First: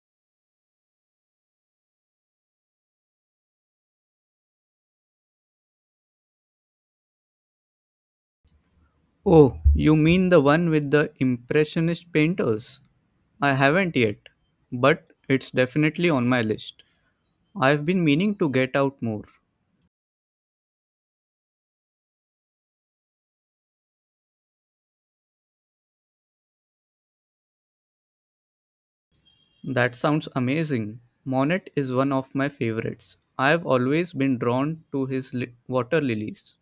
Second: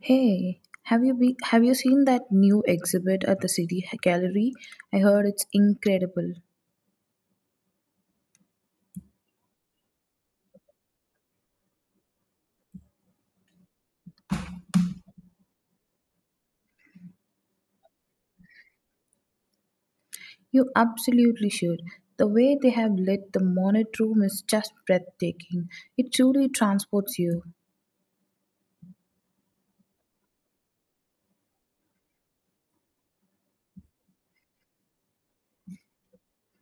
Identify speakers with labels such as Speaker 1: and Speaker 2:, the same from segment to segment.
Speaker 1: Hey, have you seen that new exhibit at the City Gallery? I heard it's incredible.
Speaker 2: Oh, you mean the one with the Impressionist painters? I haven't yet, but it's definitely on my list. I've been meaning to get out more.
Speaker 1: You absolutely should. The way they have lit the Monet room is just breathtaking. It truly transports you.
Speaker 2: That sounds amazing. Monet is one of my favorites. I've always been drawn to his water lilies.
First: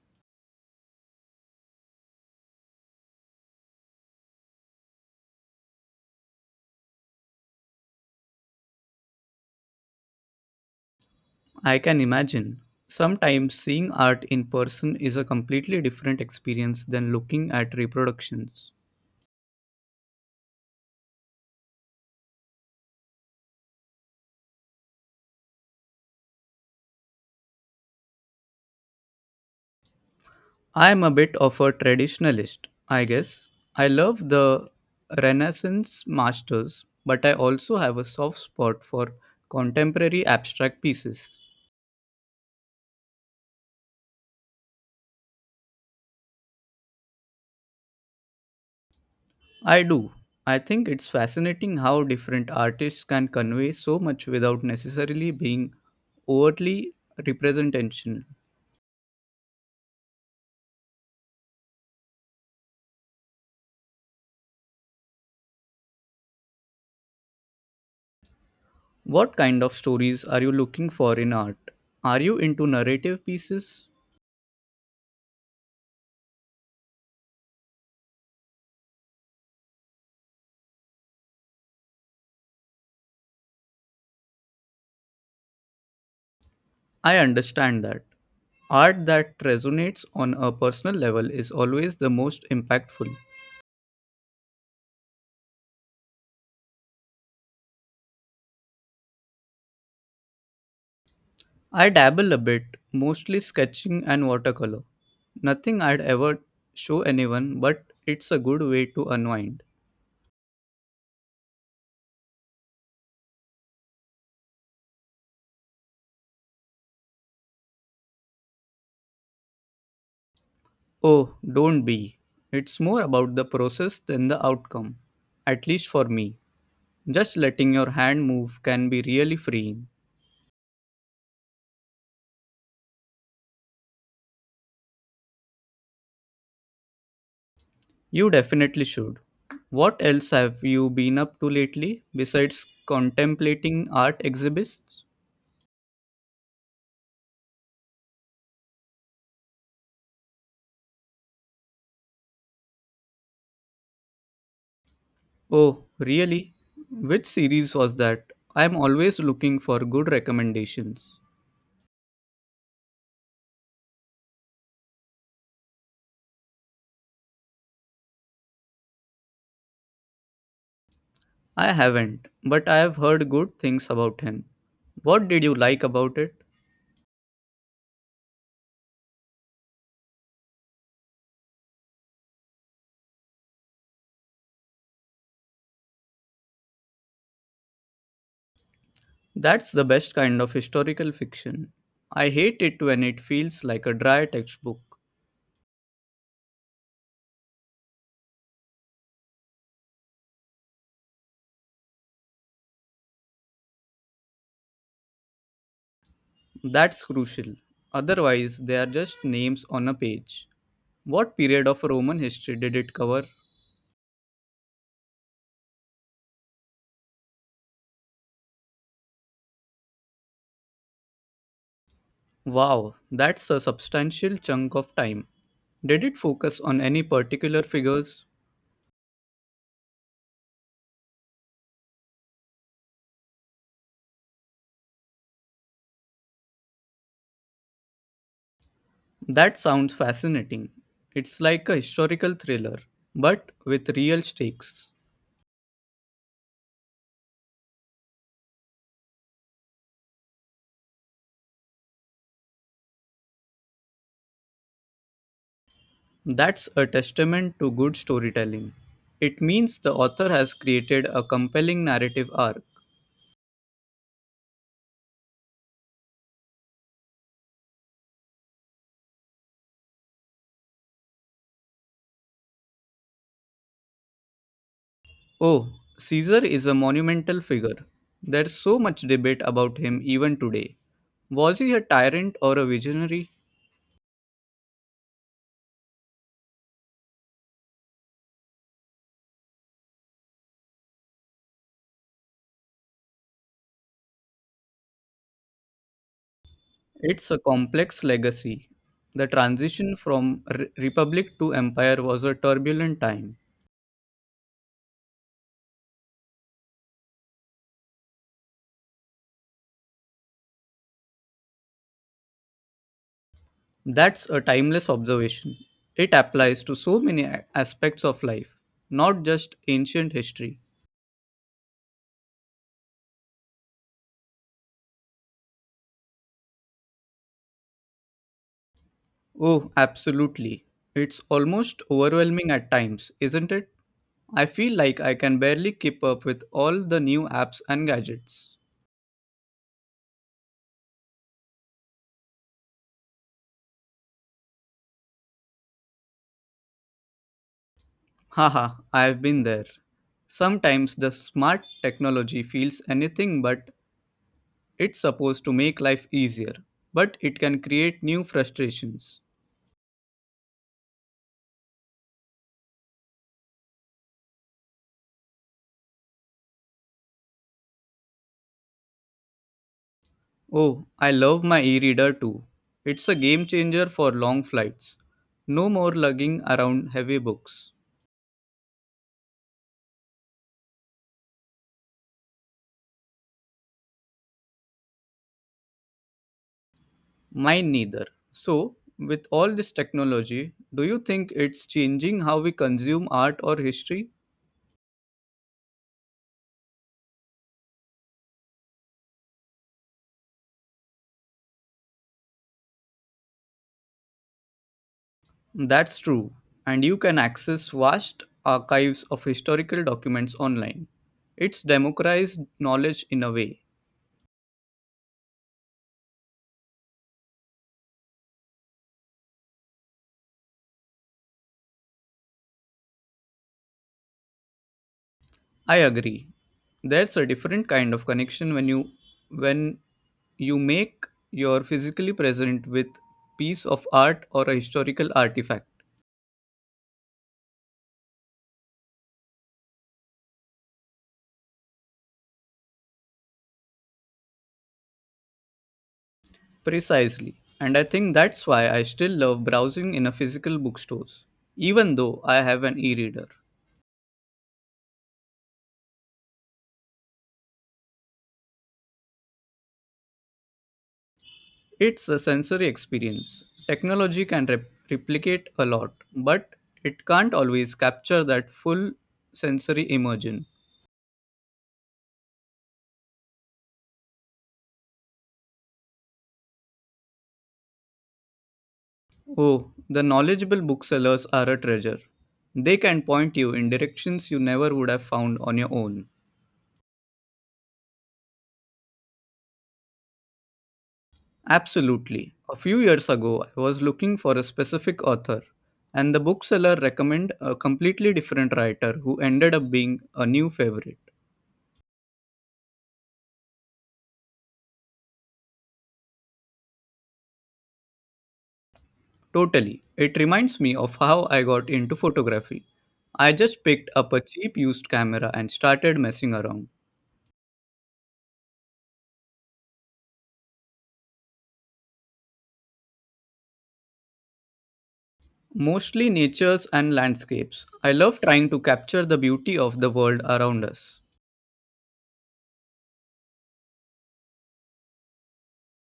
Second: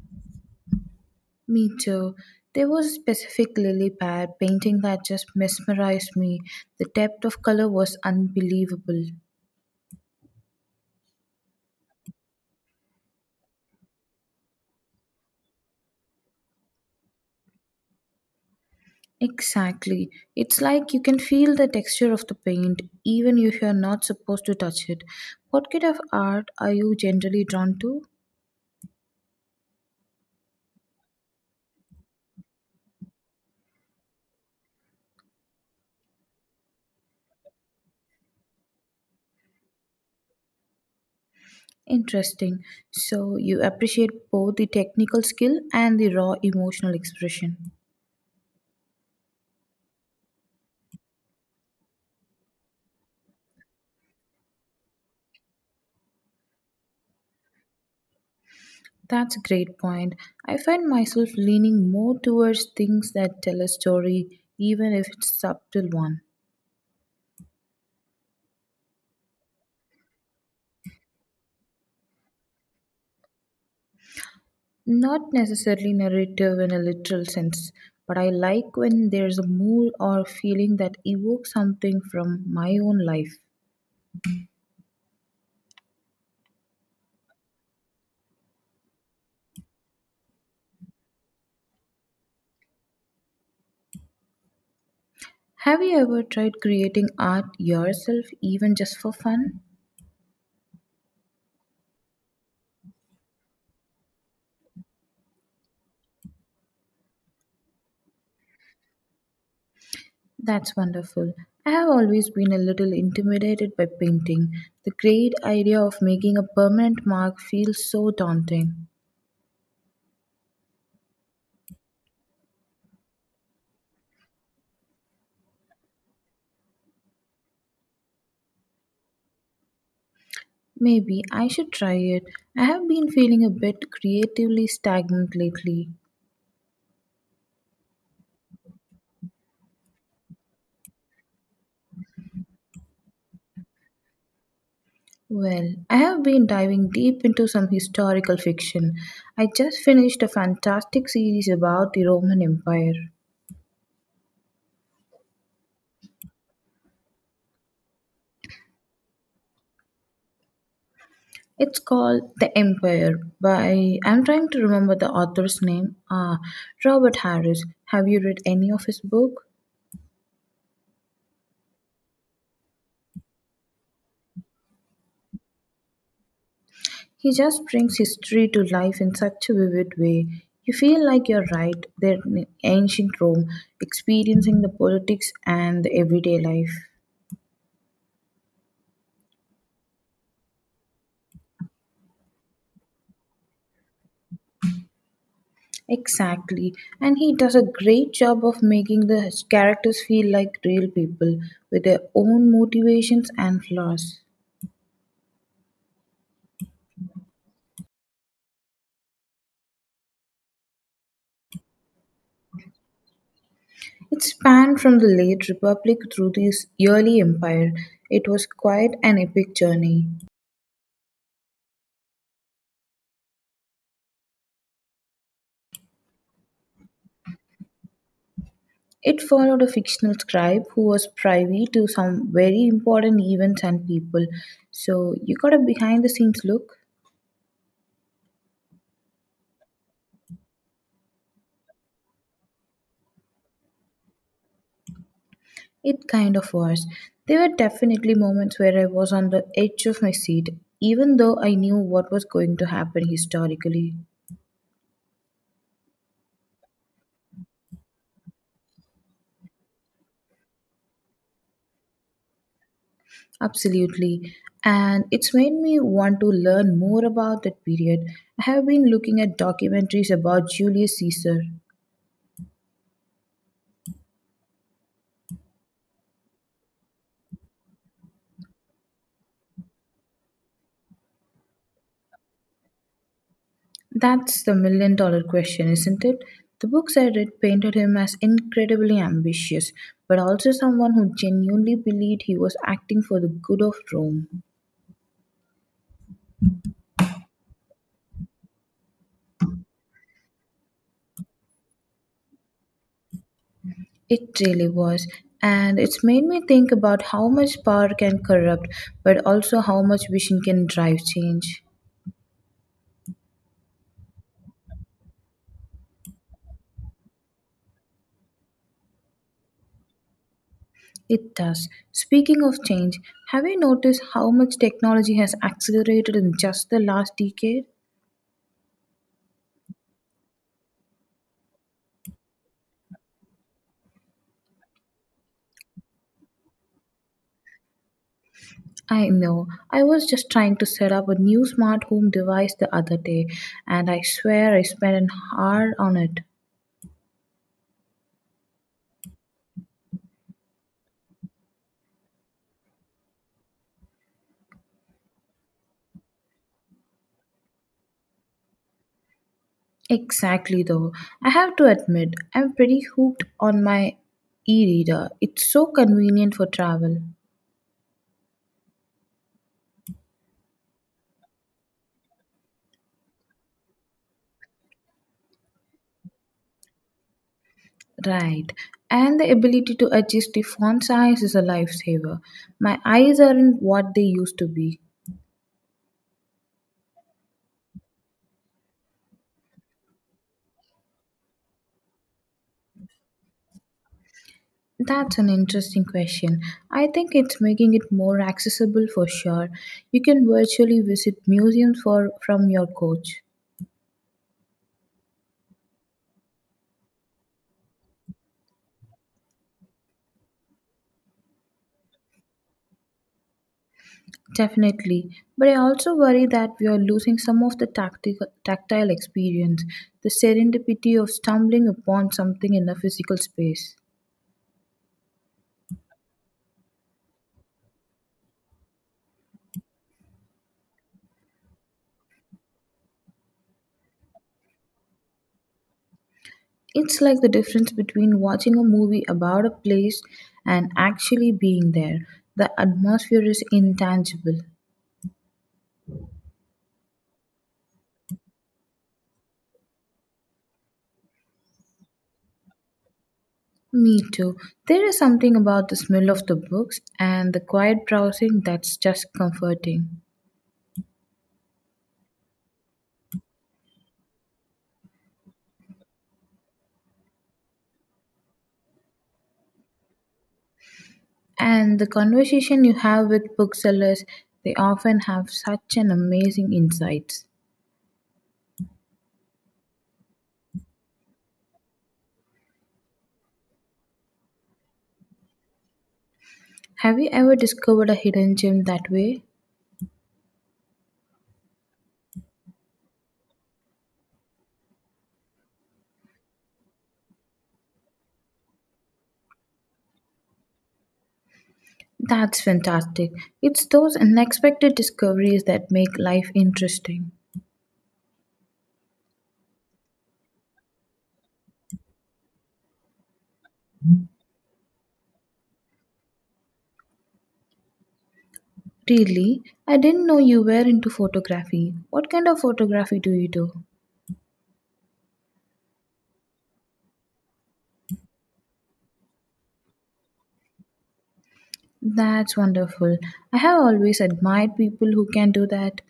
Speaker 1: Me too. There was a specific lily pad painting that just mesmerized me. The depth of color was unbelievable.
Speaker 2: I can imagine. Sometimes seeing art in person is a completely different experience than looking at reproductions.
Speaker 1: Exactly. It's like you can feel the texture of the paint even if you're not supposed to touch it. What kind of art are you generally drawn to?
Speaker 2: I'm a bit of a traditionalist, I guess. I love the Renaissance masters, but I also have a soft spot for contemporary abstract pieces.
Speaker 1: Interesting. So you appreciate both the technical skill and the raw emotional expression.
Speaker 2: I do. I think it's fascinating how different artists can convey so much without necessarily being overtly representational.
Speaker 1: That's a great point. I find myself leaning more towards things that tell a story, even if it's subtle one.
Speaker 2: What kind of stories are you looking for in art? Are you into narrative pieces?
Speaker 1: Not necessarily narrative in a literal sense, but I like when there's a mood or feeling that evokes something from my own life.
Speaker 2: I understand that. Art that resonates on a personal level is always the most impactful.
Speaker 1: Have you ever tried creating art yourself, even just for fun?
Speaker 2: I dabble a bit, mostly sketching and watercolor. Nothing I'd ever show anyone, but it's a good way to unwind.
Speaker 1: That's wonderful. I have always been a little intimidated by painting. The great idea of making a permanent mark feels so daunting.
Speaker 2: Oh, don't be. It's more about the process than the outcome, at least for me. Just letting your hand move can be really freeing.
Speaker 1: Maybe I should try it. I have been feeling a bit creatively stagnant lately.
Speaker 2: You definitely should. What else have you been up to lately besides contemplating art exhibits?
Speaker 1: Well, I have been diving deep into some historical fiction. I just finished a fantastic series about the Roman Empire.
Speaker 2: Oh, really? Which series was that? I'm always looking for good recommendations.
Speaker 1: It's called The Empire by, I'm trying to remember the author's name, ah, Robert Harris. Have you read any of his book?
Speaker 2: I haven't, but I have heard good things about him. What did you like about it?
Speaker 1: He just brings history to life in such a vivid way. You feel like you're right there in ancient Rome, experiencing the politics and the everyday life.
Speaker 2: That's the best kind of historical fiction. I hate it when it feels like a dry textbook.
Speaker 1: Exactly. And he does a great job of making the his characters feel like real people with their own motivations and flaws.
Speaker 2: That's crucial. Otherwise, they are just names on a page. What period of Roman history did it cover?
Speaker 1: It spanned from the late Republic through the early empire. It was quite an epic journey.
Speaker 2: Wow, that's a substantial chunk of time. Did it focus on any particular figures?
Speaker 1: It followed a fictional scribe who was privy to some very important events and people. So you got a behind the scenes look.
Speaker 2: That sounds fascinating. It's like a historical thriller, but with real stakes.
Speaker 1: It kind of was. There were definitely moments where I was on the edge of my seat, even though I knew what was going to happen historically.
Speaker 2: That's a testament to good storytelling. It means the author has created a compelling narrative arc.
Speaker 1: Absolutely. And it's made me want to learn more about that period. I have been looking at documentaries about Julius Caesar.
Speaker 2: Oh, Caesar is a monumental figure. There's so much debate about him even today. Was he a tyrant or a visionary?
Speaker 1: That's the million dollar question, isn't it? The books I read painted him as incredibly ambitious, but also someone who genuinely believed he was acting for the good of Rome.
Speaker 2: It's a complex legacy. The transition from republic to empire was a turbulent time.
Speaker 1: It really was. And it's made me think about how much power can corrupt, but also how much vision can drive change.
Speaker 2: That's a timeless observation. It applies to so many aspects of life, not just ancient history.
Speaker 1: It does. Speaking of change, have you noticed how much technology has accelerated in just the last decade?
Speaker 2: Oh, absolutely. It's almost overwhelming at times, isn't it? I feel like I can barely keep up with all the new apps and gadgets.
Speaker 1: I know. I was just trying to set up a new smart home device the other day, and I swear I spent an hour on it.
Speaker 2: Haha, I've been there. Sometimes the smart technology feels anything but it's supposed to make life easier, but it can create new frustrations.
Speaker 1: Exactly, though. I have to admit, I'm pretty hooked on my e reader. It's so convenient for travel.
Speaker 2: Oh, I love my e reader too. It's a game changer for long flights. No more lugging around heavy books.
Speaker 1: Right. And the ability to adjust the font size is a lifesaver. My eyes aren't what they used to be.
Speaker 2: Mine neither. So, with all this technology, do you think it's changing how we consume art or history?
Speaker 1: That's an interesting question. I think it's making it more accessible for sure. You can virtually visit museums for from your coach.
Speaker 2: That's true. And you can access vast archives of historical documents online. It's democratized knowledge in a way.
Speaker 1: Definitely. But I also worry that we are losing some of the tactile experience, the serendipity of stumbling upon something in a physical space.
Speaker 2: I agree. That's a different kind of connection when when you make your physically present with piece of art or a historical artifact.
Speaker 1: It's like the difference between watching a movie about a place and actually being there. The atmosphere is intangible.
Speaker 2: Precisely. And I think that's why I still love browsing in a physical bookstores, even though I have an e-reader.
Speaker 1: Me too. There is something about the smell of the books and the quiet browsing that's just comforting.
Speaker 2: It's a sensory experience. Technology can replicate a lot, but it can't always capture that full sensory immersion.
Speaker 1: And the conversation you have with booksellers, they often have such an amazing insights.
Speaker 2: Oh, the knowledgeable booksellers are a treasure. They can point you in directions you never would have found on your own.
Speaker 1: Have you ever discovered a hidden gem that way?
Speaker 2: Absolutely. A few years ago, I was looking for a specific author, and the bookseller recommended a completely different writer who ended up being a new favorite.
Speaker 1: That's fantastic. It's those unexpected discoveries that make life interesting.
Speaker 2: Totally. It reminds me of how I got into photography. I just picked up a cheap used camera and started messing around.
Speaker 1: Really? I didn't know you were into photography. What kind of photography do you do?
Speaker 2: Mostly natures and landscapes. I love trying to capture the beauty of the world around us.
Speaker 1: That's wonderful. I have always admired people who can do that.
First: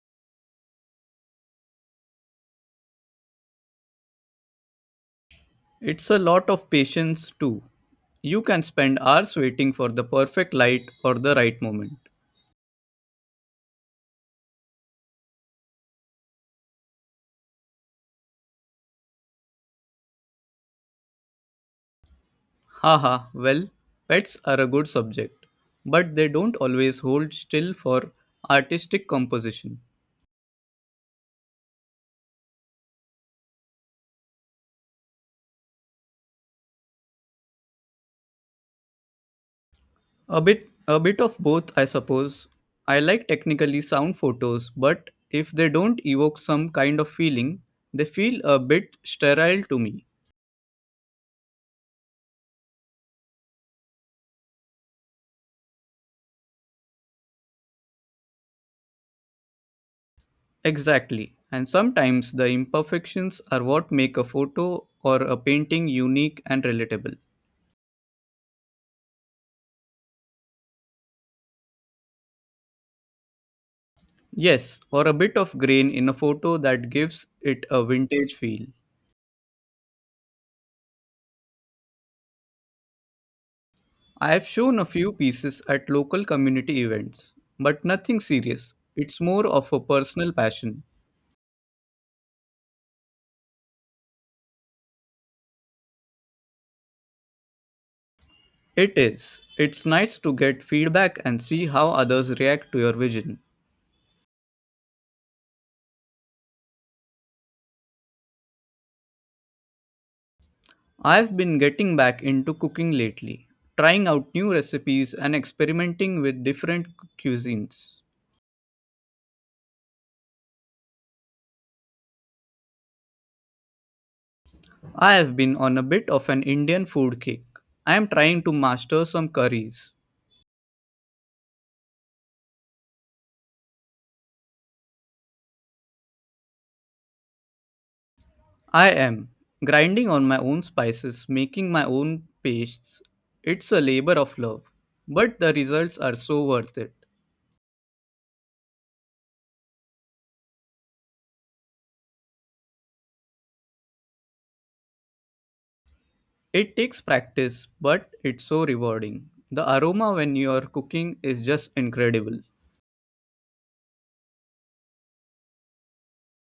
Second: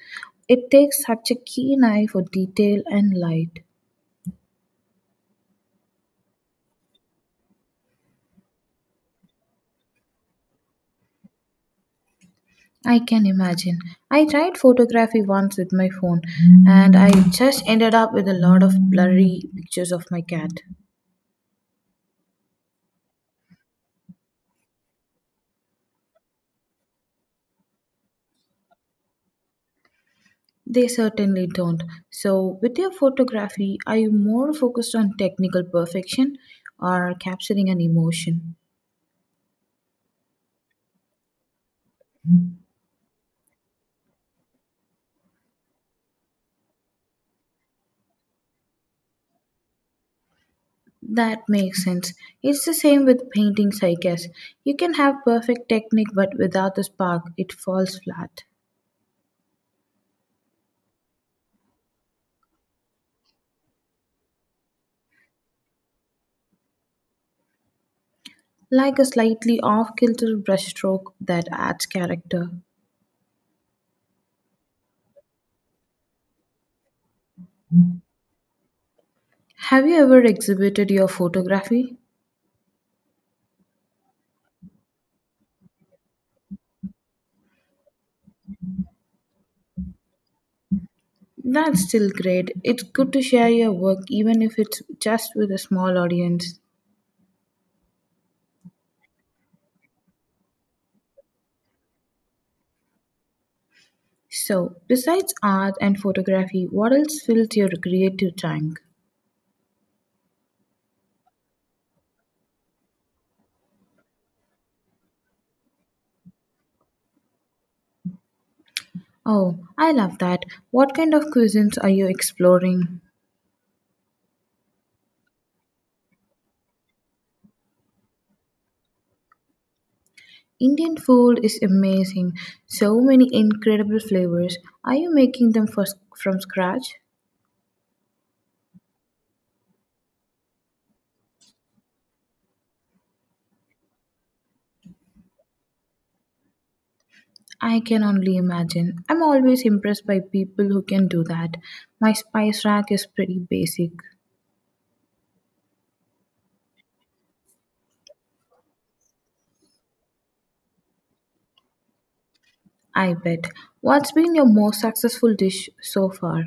Speaker 1: It takes such a keen eye for detail and light.
Speaker 2: It's a lot of patience, too. You can spend hours waiting for the perfect light or the right moment.
Speaker 1: I can imagine. I tried photography once with my phone and I just ended up with a lot of blurry pictures of my cat.
Speaker 2: Haha, well, pets are a good subject, but they don't always hold still for artistic composition.
Speaker 1: They certainly don't. So, with your photography, are you more focused on technical perfection or capturing an emotion?
Speaker 2: A bit of both, I suppose. I like technically sound photos, but if they don't evoke some kind of feeling, they feel a bit sterile to me.
Speaker 1: That makes sense. It's the same with paintings, I guess. You can have perfect technique, but without the spark, it falls flat.
Speaker 2: Exactly. And sometimes the imperfections are what make a photo or a painting unique and relatable.
Speaker 1: Like a slightly off kilter brushstroke that adds character.
Speaker 2: Yes, or a bit of grain in a photo that gives it a vintage feel.
Speaker 1: Have you ever exhibited your photography?
Speaker 2: I have shown a few pieces at local community events, but nothing serious. It's more of a personal passion.
Speaker 1: That's still great. It's good to share your work, even if it's just with a small audience.
Speaker 2: It is. It's nice to get feedback and see how others react to your vision.
Speaker 1: So, besides art and photography, what else fills your creative tank?
Speaker 2: I've been getting back into cooking lately, trying out new recipes and experimenting with different cuisines.
Speaker 1: Oh, I love that. What kind of cuisines are you exploring?
Speaker 2: I have been on a bit of an Indian food kick. I am trying to master some curries.
Speaker 1: Indian food is amazing. So many incredible flavors. Are you making them from scratch?
Speaker 2: I am grinding on my own spices, making my own pastes. It's a labor of love, but the results are so worth it.
Speaker 1: I can only imagine. I'm always impressed by people who can do that. My spice rack is pretty basic.
Speaker 2: It takes practice, but it's so rewarding. The aroma when you are cooking is just incredible.
Speaker 1: I bet. What's been your most successful dish so far?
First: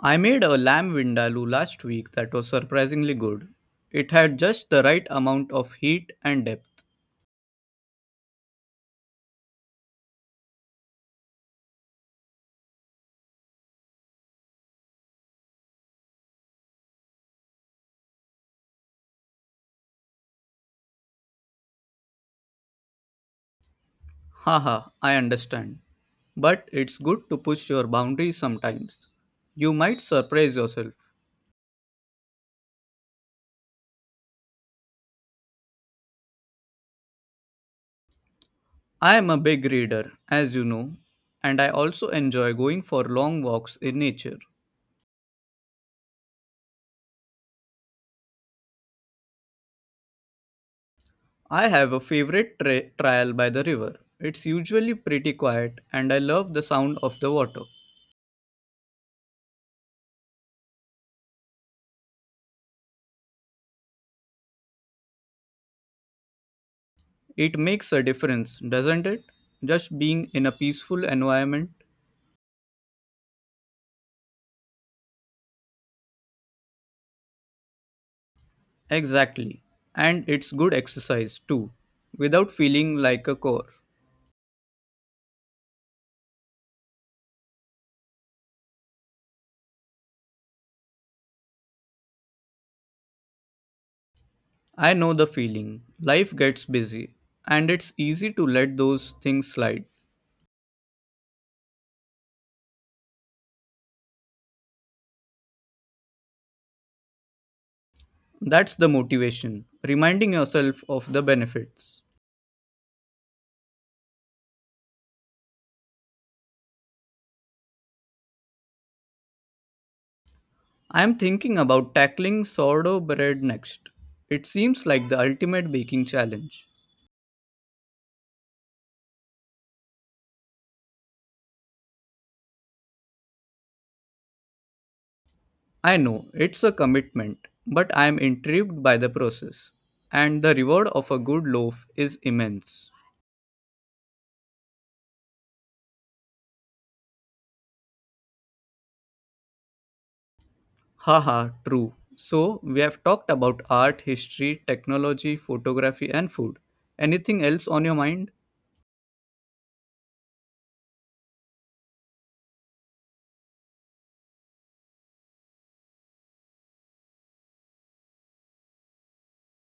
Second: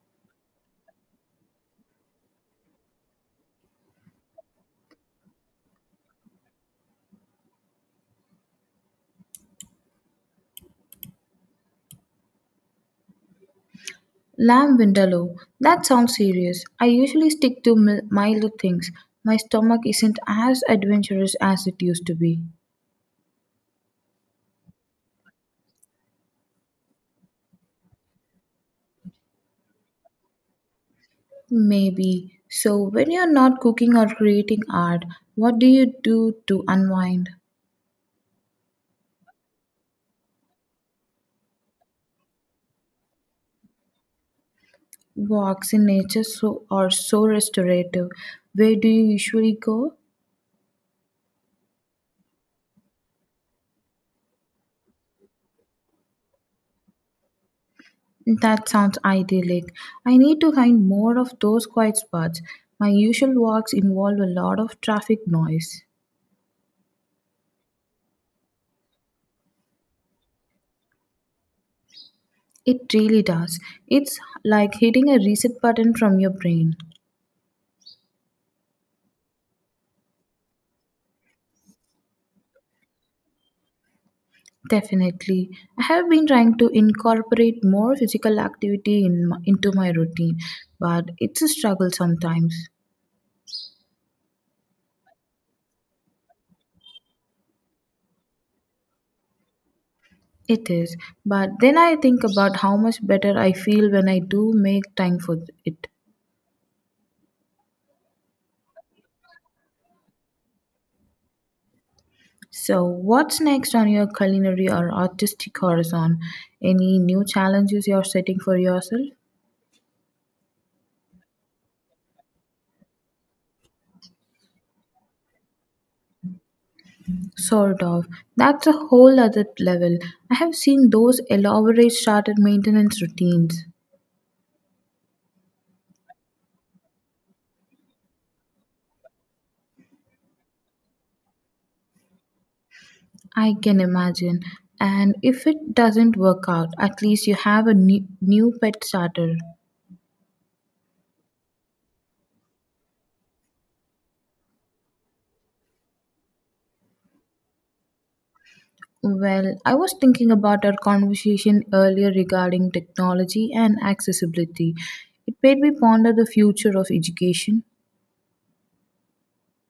Speaker 2: I made a lamb vindaloo last week that was surprisingly good. It had just the right amount of heat and depth.
Speaker 1: Lamb vindaloo. That sounds serious. I usually stick to milder things. My stomach isn't as adventurous as it used to be.
Speaker 2: Haha, I understand. But it's good to push your boundaries sometimes. You might surprise yourself.
Speaker 1: Maybe. So, when you're not cooking or creating art, what do you do to unwind?
Speaker 2: I am a big reader, as you know, and I also enjoy going for long walks in nature.
Speaker 1: Walks in nature are so restorative. Where do you usually go?
Speaker 2: I have a favorite trial by the river. It's usually pretty quiet, and I love the sound of the water.
Speaker 1: That sounds idyllic. I need to find more of those quiet spots. My usual walks involve a lot of traffic noise.
Speaker 2: It makes a difference, doesn't it? Just being in a peaceful environment.
Speaker 1: It really does. It's like hitting a reset button from your brain.
Speaker 2: Exactly. And it's good exercise too, without feeling like a chore.
Speaker 1: Definitely. I have been trying to incorporate more physical activity into my routine, but it's a struggle sometimes.
Speaker 2: I know the feeling. Life gets busy, and it's easy to let those things slide.
Speaker 1: It is. But then I think about how much better I feel when I do make time for it.
Speaker 2: That's the motivation, reminding yourself of the benefits.
Speaker 1: So, what's next on your culinary or artistic horizon? Any new challenges you're setting for yourself?
Speaker 2: I'm thinking about tackling sourdough bread next. It seems like the ultimate baking challenge.
Speaker 1: Sort of. That's a whole other level. I have seen those elaborate starter maintenance routines.
Speaker 2: I know it's a commitment, but I am intrigued by the process. And the reward of a good loaf is immense.
Speaker 1: I can imagine. And if it doesn't work out, at least you have a new pet starter.
Speaker 2: Haha, true. So, we have talked about art, history, technology, photography, and food. Anything else on your mind?
Speaker 1: Well, I was thinking about our conversation earlier regarding technology and accessibility. It made me ponder the future of education.